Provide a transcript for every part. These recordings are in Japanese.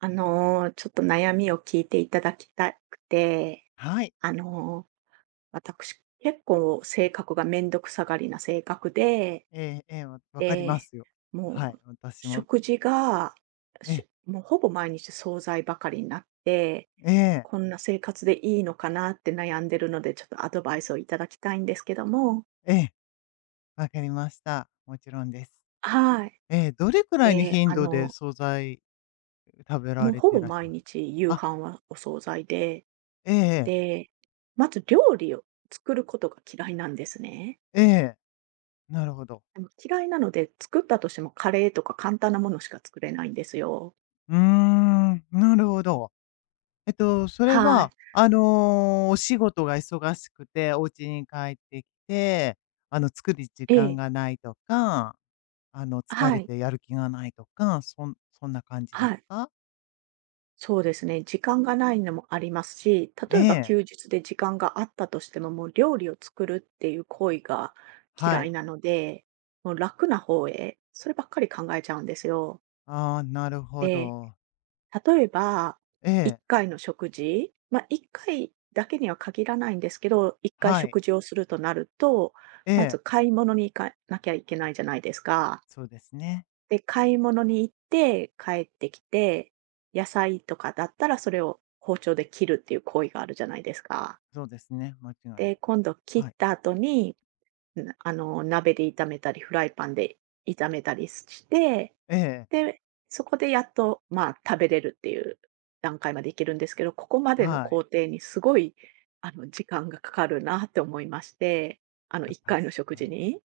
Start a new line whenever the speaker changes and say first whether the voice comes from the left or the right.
right: ちょっと悩みを聞いていただきたくて、
left: はい。
right: あの、私、結構性格がめんどくさがりな性格で、
left: わかりま
right: で、
left: すよ。は
right: も
left: い、
right: う
left: 私も、
right: 食事が、
left: ええ、
right: しもうほぼ毎日惣菜ばかりになって、
left: ええ、
right: こんな生活でいいのかなって悩んでるので、ちょっとアドバイスをいただきたいんですけども、
left: ええ、わかりました。もちろんです。
right: はい。
left: ええ、どれくらいの
right: で、
left: 頻度で惣菜食べ
right: も
left: ら
right: う
left: れ
right: ほ
left: てい
right: ぼ
left: らっしゃい
right: 毎
left: ます？
right: 日夕
left: あ、
right: 飯はお惣菜で、
left: ええええ、
right: で、まず料理を作ることが嫌いなんですね。
left: えなるほど。
right: でも嫌いなので、作ったとしてもカレーとか簡単なものしか作れないんですよ。
left: なるほど。それ
right: はい。
left: は、お仕事が忙しくて、お家に帰ってきて、作る時
right: え
left: 間
right: え。
left: がないとか、疲
right: は
left: れ
right: い。
left: てやる気がないとか、そんな感じです
right: はい。
left: か？
right: そうですね。時間がないのもありますし、例
left: え
right: えば
left: え。
right: 休日で時間があったとしても、もう料理を作るっていう行為が
left: は
right: 嫌い
left: い。
right: なので、もう楽な方へ、そればっかり考えちゃうんですよ。
left: ああ、なるほ
right: で
left: ど。
right: 例えば、
left: え
right: 1
left: え、
right: 回の食事、まあ、1回だけには限らないんですけど、1回
left: はい。
right: 食事をするとなると、
left: え
right: まず
left: え、
right: 買い物に行かなきゃいけないじゃないですか。
left: そうですね。
right: で、買い物に行って帰ってきて、野菜とかだったらそれを包丁で切るっていう行為があるじゃないですか。
left: そうですね。間違いない。
right: で、今度切
left: は
right: っ
left: い。
right: た後に、鍋で炒めたり、フライパンで炒めたりして、
left: ええ、
right: で、そこでやっと、まあ、食べれるっていう段階までいけるんですけど、ここまでの
left: は
right: 工
left: い。
right: 程にすごい、時間がかかるなって思いまして、あの、
left: あ、
right: 1回
left: 確
right: の食
left: か
right: 事
left: に。
right: に。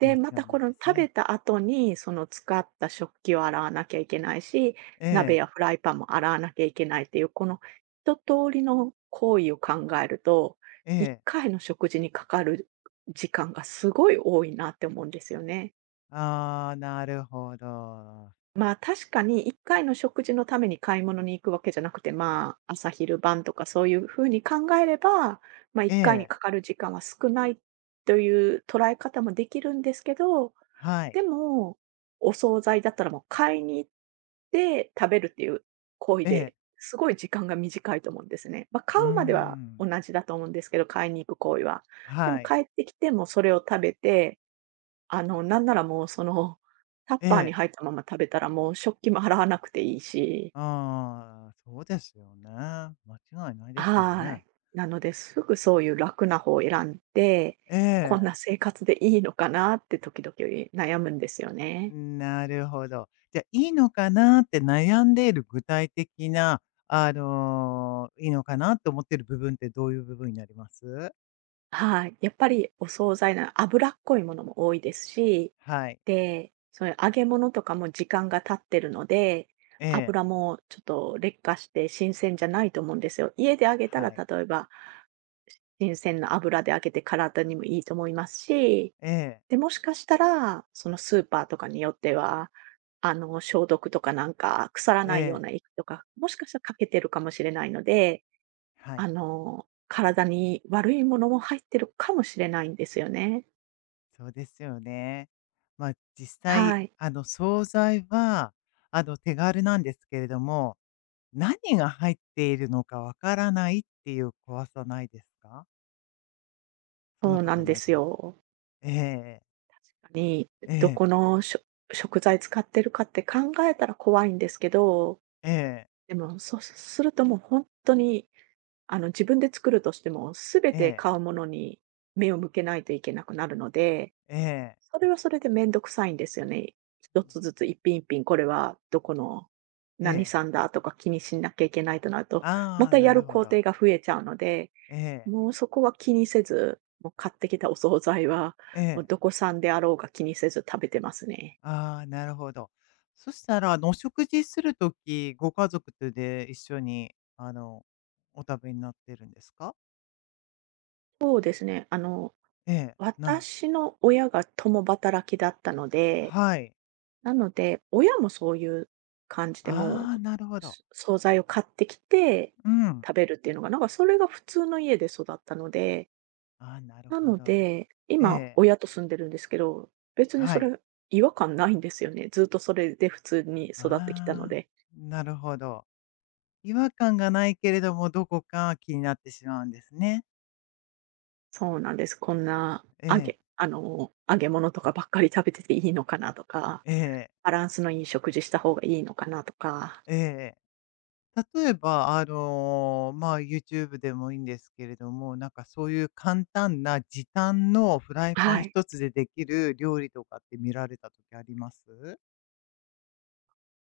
left: 間違
right: また
left: い
right: こ
left: ない
right: の
left: です
right: 食べ
left: ね。
right: た後に、その使った食器を洗わなきゃいけないし、
left: え
right: 鍋
left: え、
right: やフライパンも洗わなきゃいけないっていう、この一通りの行為を考えると、
left: え
right: 1
left: え。
right: 回の食事にかかる時間がすごい多いなって思うんですよね。
left: ああ、なるほど。
right: まあ、確かに1回の食事のために買い物に行くわけじゃなくて、まあ、朝昼晩とかそういう風に考えれば、まあ、1
left: え
right: 回に
left: え、
right: かかる時間は少ないという捉え方もできるんですけど、
left: はい。
right: でも、お惣菜だったらもう買いに行って食べるっていう行為
left: ええ、
right: ですごい時間が短いと思うんですね。まあ、
left: う
right: 買
left: ー
right: うまでは同
left: ん。
right: じだと思うんですけど、買いに行く行為は。でも
left: はい。
right: 帰ってきてもそれを食べてなんならもうその、タッ
left: え
right: パーに
left: え、
right: 入ったまま食べたらもう食器も払わなくていいし、
left: ああ、そうですよね。間違いないです
right: は
left: ね。
right: い。なので、すぐそういう楽な方を選んで、
left: え
right: こん
left: え。
right: な生活でいいのかなって時々悩むんですよね。
left: なるほど。じゃあ、いいのかなって悩んでいる具体的な、いいのかなと思ってる部分ってどういう部分になります？
right: はい。やっぱりお惣菜な脂っこいものも多いですし、
left: はい。
right: で、そういう揚げ物とかも時間が経ってるので、
left: ええ。
right: 油もちょっと劣化して新鮮じゃないと思うんですよ。家で揚げたら
left: はい。
right: 例えば新鮮な油で揚げて体にもいいと思いますし、
left: ええ。
right: で、もしかしたら、そのスーパーとかによっては、消毒とかなんか、腐ら
left: え
right: ないよう
left: え。
right: な液とか、もしかしたらかけてるかもしれないので、
left: は
right: あ
left: い。
right: の、体に悪いものも入ってるかもしれないんですよね。
left: そうですよね。まあ、実際、
right: はい。
left: 惣菜は、手軽なんですけれども、何が入っているのかわからないっていう怖さないですか？そんな
right: そう
left: こ
right: なん
left: と
right: で
left: ない
right: す
left: です
right: よ。確かに、ど
left: ええ
right: このしょ食材使ってるかって考えたら怖いんですけど、
left: ええ。
right: でも、そうするともう本当に自分で作るとしても、すべ
left: ええ。え
right: て
left: え。
right: 買うものに目を向けないといけなくなるので、
left: ええ。
right: それはそれでめんどくさいんですよね。一つずつ一品一品、これはどこの
left: え
right: 何
left: え。
right: 産だとか気にしなきゃいけないとなると、ま
left: ああ、
right: たや
left: な
right: る
left: るほ
right: 工
left: ど。
right: 程が増えちゃうので、
left: ええ、
right: もうそこは気にせず、もう買ってきたお惣菜は、
left: え
right: もう
left: え。
right: どこ産であろうが気にせず食べてますね。
left: ああ、なるほど。そしたら、お食事するとき、ご家族とで一緒に、お食べになってるんですか？
right: そうですね。
left: ええ、な
right: 私の親が共働きだったので、
left: はい。
right: なので、親もそういう感じで、も
left: ああ、なるほ
right: う、
left: ど。
right: す惣菜を買ってきて
left: うん。
right: 食べるっていうのが、なんかそれが普通の家で育ったので、
left: ああ、なる
right: な
left: ほ
right: の
left: ど。
right: で、
left: え
right: 今
left: え、
right: 親と住んでるんですけど、別にそ
left: はい。
right: れ違和感ないんですよね。ずっとそれで普通に育ってきたの
left: ああ、
right: で。
left: なるほど。違和感がないけれども、どこか気になってしまうんですね。
right: そうなんです。こんな
left: ええ、
right: 揚げ物とかばっかり食べてていいのかなとか、
left: ええ、
right: バランスのいい食事した方がいいのかなとか、
left: えええ。例えば、まあ、YouTube でもいいんですけれども、なんかそういう簡単な時短のフライパ
right: は
left: ン
right: い。
left: 一つでできる料理とかって見られた時あります？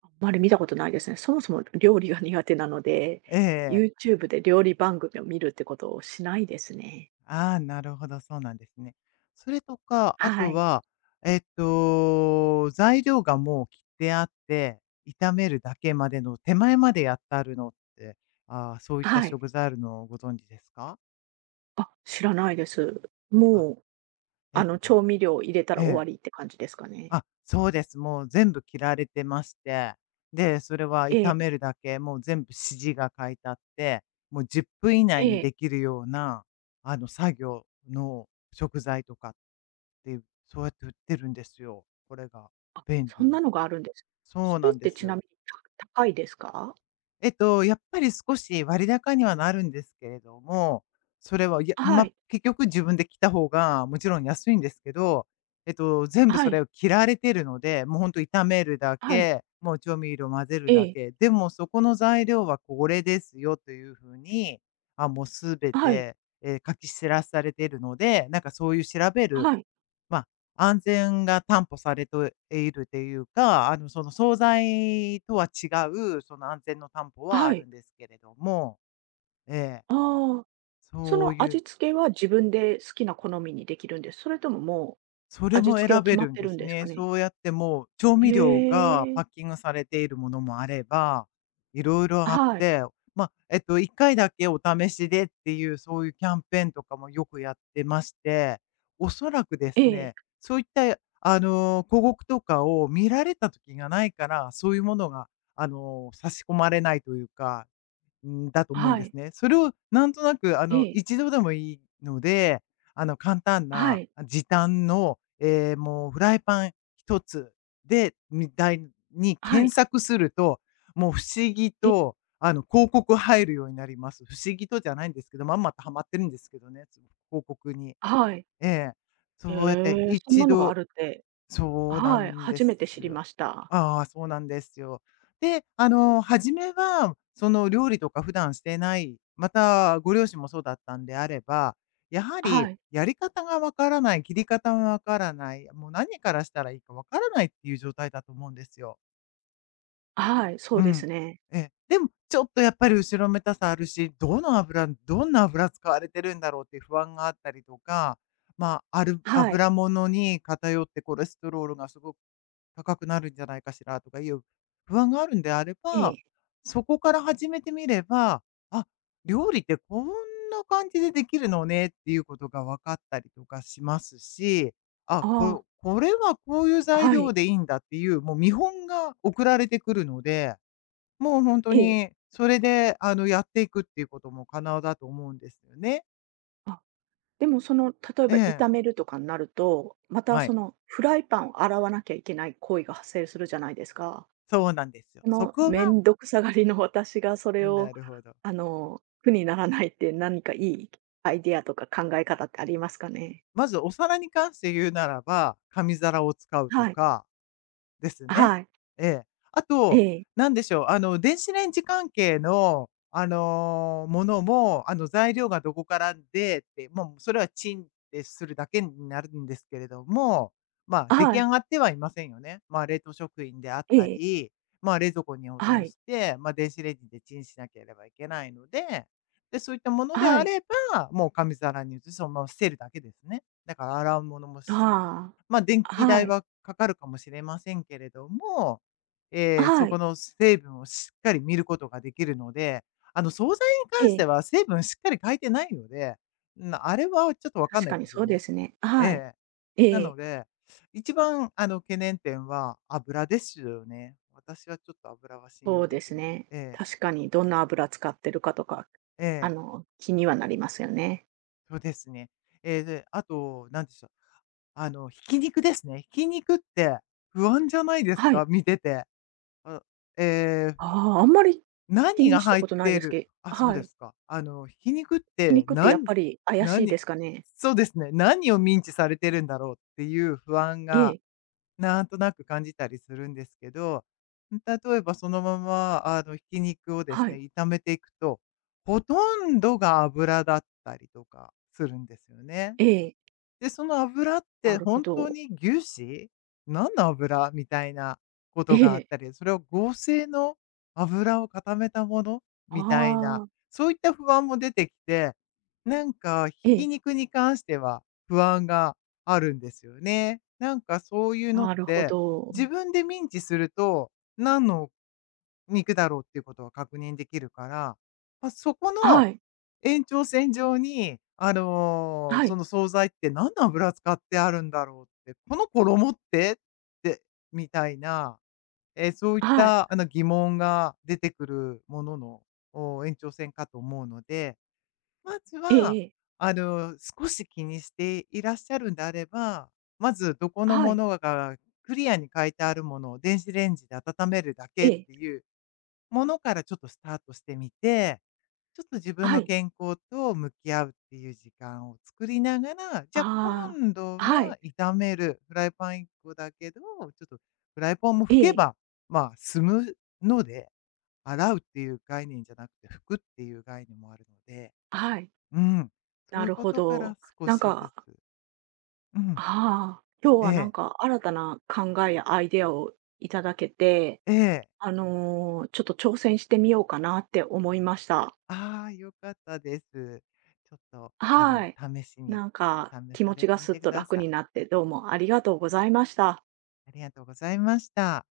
right: あんまり見たことないですね。そもそも料理が苦手なので、
left: ええ、
right: YouTube で料理番組を見るってことをしないですね。
left: ああ、なるほど、そうなんですね。それとか、あ
right: は
left: と
right: い。
left: は、材料がもう切ってあって、炒めるだけまでの手前までやってあるのって、ああ、そういった
right: はい。
left: 食材あるのをご存知ですか？
right: あ、知らないです。
left: あ、
right: もう、
left: ええ
right: あ
left: と
right: の、
left: です
right: 調味料を入れたら
left: え
right: 終わ
left: え。
right: りって感じですかね。
left: あ、そうです。もう全部切られてまして、で、それは
right: ええ、
left: 炒めるだけ、もう全部指示が書いてあって、もう10分以
right: え
left: 内に
right: え。
left: できるような、作業の食材とかっていう、そうやって売ってるんですよ、これが、
right: あ、
left: 便
right: そ
left: 利
right: んな
left: に。
right: のがあるんです。
left: そ
right: そ
left: う
right: れ
left: な
right: っ
left: んで
right: て
left: す
right: ちなみ
left: よ。
right: に、高いですか？
left: やっぱり少し割高にはなるんですけれども、それは、
right: は
left: ま、
right: い、
left: 結局自分で着た方がもちろん安いんですけど、全部
right: は
left: そ
right: い、
left: れを着られてるので、もうほんと炒めるだ
right: はい、
left: け、もう調味料混ぜる
right: え
left: だ
right: え、
left: け、でもそこの材料はこれですよという風に、もう全
right: はい、
left: て、書き知らされているので、なんかそういう調べる
right: はい、
left: まあ、安全が担保されているというか、その惣菜とは違う、その安全の担保は
right: は
left: ある
right: い。
left: んですけれども、ええ、
right: ああ、そ
left: そう
right: の
left: い
right: 味
left: う
right: 付けは自分で好きな好みにできるんです？それとももう
left: それ
right: 味
left: も
right: 付けは
left: 選
right: 決
left: べ
right: まっ
left: るん
right: て
left: で
right: るん
left: す
right: ですか
left: ね。
right: ね？
left: そうやってもう、調
right: へ
left: 味料がパ
right: え。
left: ッキングされているものもあれば、いろいろあっ
right: はい。
left: て、まあ、1回だけお試しでっていう、そういうキャンペーンとかもよくやってまして、おそらくで
right: え
left: す
right: え。
left: ね、そういった、広告とかを見られた時がないから、そういうものが、差し込まれないというかだと思うん
right: は
left: です
right: い。
left: ね。それをなんとなく
right: ええ。
left: 一度でもいいので、簡単
right: は
left: な、
right: い。
left: 時短の、もうフライパン一つでみたいに
right: は
left: 検
right: い。
left: 索すると、もう不思議
right: え、
left: と、広告入るようになります。不思議とじゃないんですけど、まんまとハマってるんですけどね、広告に。
right: はい。
left: ええ。
right: へ
left: そうやって
right: え、そん
left: 一
right: なのがあ
left: 度
right: るって、
left: そうな
right: はい、
left: んで
right: 初め
left: す
right: て知り
left: よ。
right: ました。
left: ああ、そうなんですよ。で、初めは、その、料理とか普段してない、またご両親もそうだったんであれば、やはり
right: はい。
left: やり方がわからない、切り方がわからない、もう何からしたらいいかわからないっていう状態だと思うんですよ。
right: はい、そう
left: う
right: で
left: ん。
right: すね。
left: えでも、ちょっとやっぱり後ろめたさあるし、どの油どんな油使われてるんだろうっていう不安があったりとか、まあ、ある
right: はい。
left: 油物に偏ってコレステロールがすごく高くなるんじゃないかしらとかいう不安があるんであれ
right: え
left: ば、
right: え。
left: そこから始めてみれば、あ、料理ってこんな感じでできるのねっていうことが分かったりとかしますし、あ、
right: あ
left: ここれはこういう
right: あ、
left: 材
right: はい。
left: 料でいいんだっていう、もう見本が送られてくるので、もう本当
right: ええ。
left: にそれで、やっていくっていうことも可能だと思うんですよね。
right: あ、でもその、例え
left: え
right: ば
left: え、
right: 炒めるとかになると、また
left: は
right: そ
left: い。
right: のフライパンを洗わなきゃいけない行為が発生するじゃないですか。
left: そうなんですよ。
right: こ
left: そ
right: の
left: こ
right: め
left: は
right: んどくさがりの私がそれ
left: な
right: を、
left: るほど。
right: あの、苦にならないって何かいいアイデアとか考え方ってありますかね？
left: まずお皿に関して言うならば、紙皿を使うと
right: はい。
left: かですね。
right: はい。
left: ええ。あ
right: え
left: と、
right: え。
left: なんでしょう、電子レンジ関係の、ものも、材料がどこからでって、もうそれはチンってするだけになるんですけれども、まあ、出来
right: は
left: 上
right: い。
left: がってはいませんよね。まあ、冷凍食品であっ
right: え
left: た
right: え。
left: り、まあ、冷蔵庫に保
right: は
left: 存
right: い。
left: して、まあ、電子レンジでチンしなければいけないので、で、そういったもので
right: は
left: あ
right: い。
left: れば、もう紙皿に移して、そのまま捨てるだけですね。だから洗うものもし
right: あ
left: まあ、電
right: あ。
left: 気
right: は
left: 代
right: い。
left: はかかるかもしれませんけれども、そ
right: は
left: こ
right: い。
left: の成分をしっかり見ることができるので、惣菜に
right: え
left: 関して
right: え。
left: は成分しっかり書いてないので、あれはちょっとわかん
right: 確
left: ない
right: かに
left: です
right: そ
left: よ
right: うで
left: ね。
right: すね。
left: え
right: はい。
left: え。
right: え
left: なの
right: え。
left: で、一番、懸念点は油ですよね。私はちょっと油は信
right: そ
left: 用
right: う
left: で
right: で
left: き
right: す
left: ない。
right: ね。
left: ええ、
right: 確かにどんな油使ってるかとか、
left: え
right: あ
left: え、
right: の、気にはなりますよね。
left: そうですね。ええ、で、あと、なんでしょう、ひき肉ですね。ひき肉って不安じゃないです
right: はい。
left: か？見てて。あ、ええ、
right: ああ、あんまり気
left: 何
right: に
left: が
right: した
left: 入っ
right: ことない
left: てい
right: です
left: る
right: けど、
left: そう
right: は
left: で
right: い。
left: すか。ひき肉って
right: 肉ってやっ
left: 何、
right: ぱり怪
left: な
right: しいで
left: 何
right: すかね？
left: そうですね、何をミンチされてるんだろうっていう不安
right: え
left: が
right: え、
left: なんとなく感じたりするんですけど、例えばそのまま、ひき肉をです
right: は
left: ね、
right: い。
left: 炒めていくと、ほとんどが油だったりとかするんですよね。
right: ええ、
left: で、その油っ
right: な
left: て
right: るほ
left: 本当
right: ど。
left: に牛脂？何の油？みたいなこと
right: え
left: があっ
right: え、
left: たり、それを合成の油を固めたものみたいな、
right: ああ、
left: そういった不安も出てきて、なんかひ
right: え
left: き
right: え、
left: 肉に関しては不安があるんですよね。なんかそういうのっ
right: なるほ
left: て、
right: ど。
left: 自分でミンチすると、何の肉だろうっていうことは確認できるから、ま、そこの
right: はい、
left: 延長線上に、
right: は
left: そ
right: い、
left: の惣菜って何の油使ってあるんだろうって、この衣って、って、みたいな、そういっ
right: はい、
left: た疑問が出てくるものの、お延長線かと思うので、まず
right: ええ
left: は、
right: ええ、
left: 少し気にしていらっしゃるんであれば、まずどこの
right: は
left: も
right: い、
left: のがクリアに書いてあるものを電子レンジで温めるだ
right: え
left: けっ
right: え、
left: ていうものからちょっとスタートしてみて、ちょっと自分
right: は
left: の
right: い、
left: 健康と向き合うっていう時間を作りながら、じゃあ
right: あ
left: 今度
right: あ、はい、
left: は炒めるフライパン一個だけど、ちょっとフライパンも
right: え
left: 拭け
right: え、
left: ば、まあ、済むので、洗うっていう概念じゃなくて拭くっていう概念もあるので、
right: はい、
left: うん、そ
right: な
left: ういう
right: る
left: こ
right: ほ
left: とか
right: ど。
left: ら少
right: なん
left: しずつ、
right: か、
left: うん、
right: ああ、今日
left: え
right: はなん
left: え、
right: か新たな考えやアイデアをいただけて、
left: ええ、
right: あの、ちょっと挑戦してみようかなって思いました。
left: ああ、よかったです。ちょっと、
right: はい。
left: 試しに
right: なんか
left: 試
right: 気
left: さ
right: 持
left: れ
right: ちが
left: てみ
right: すっ
left: てく
right: と
left: だ
right: 楽
left: さ
right: に
left: い。
right: なって、どうもありがとうございました。
left: ありがとうございました。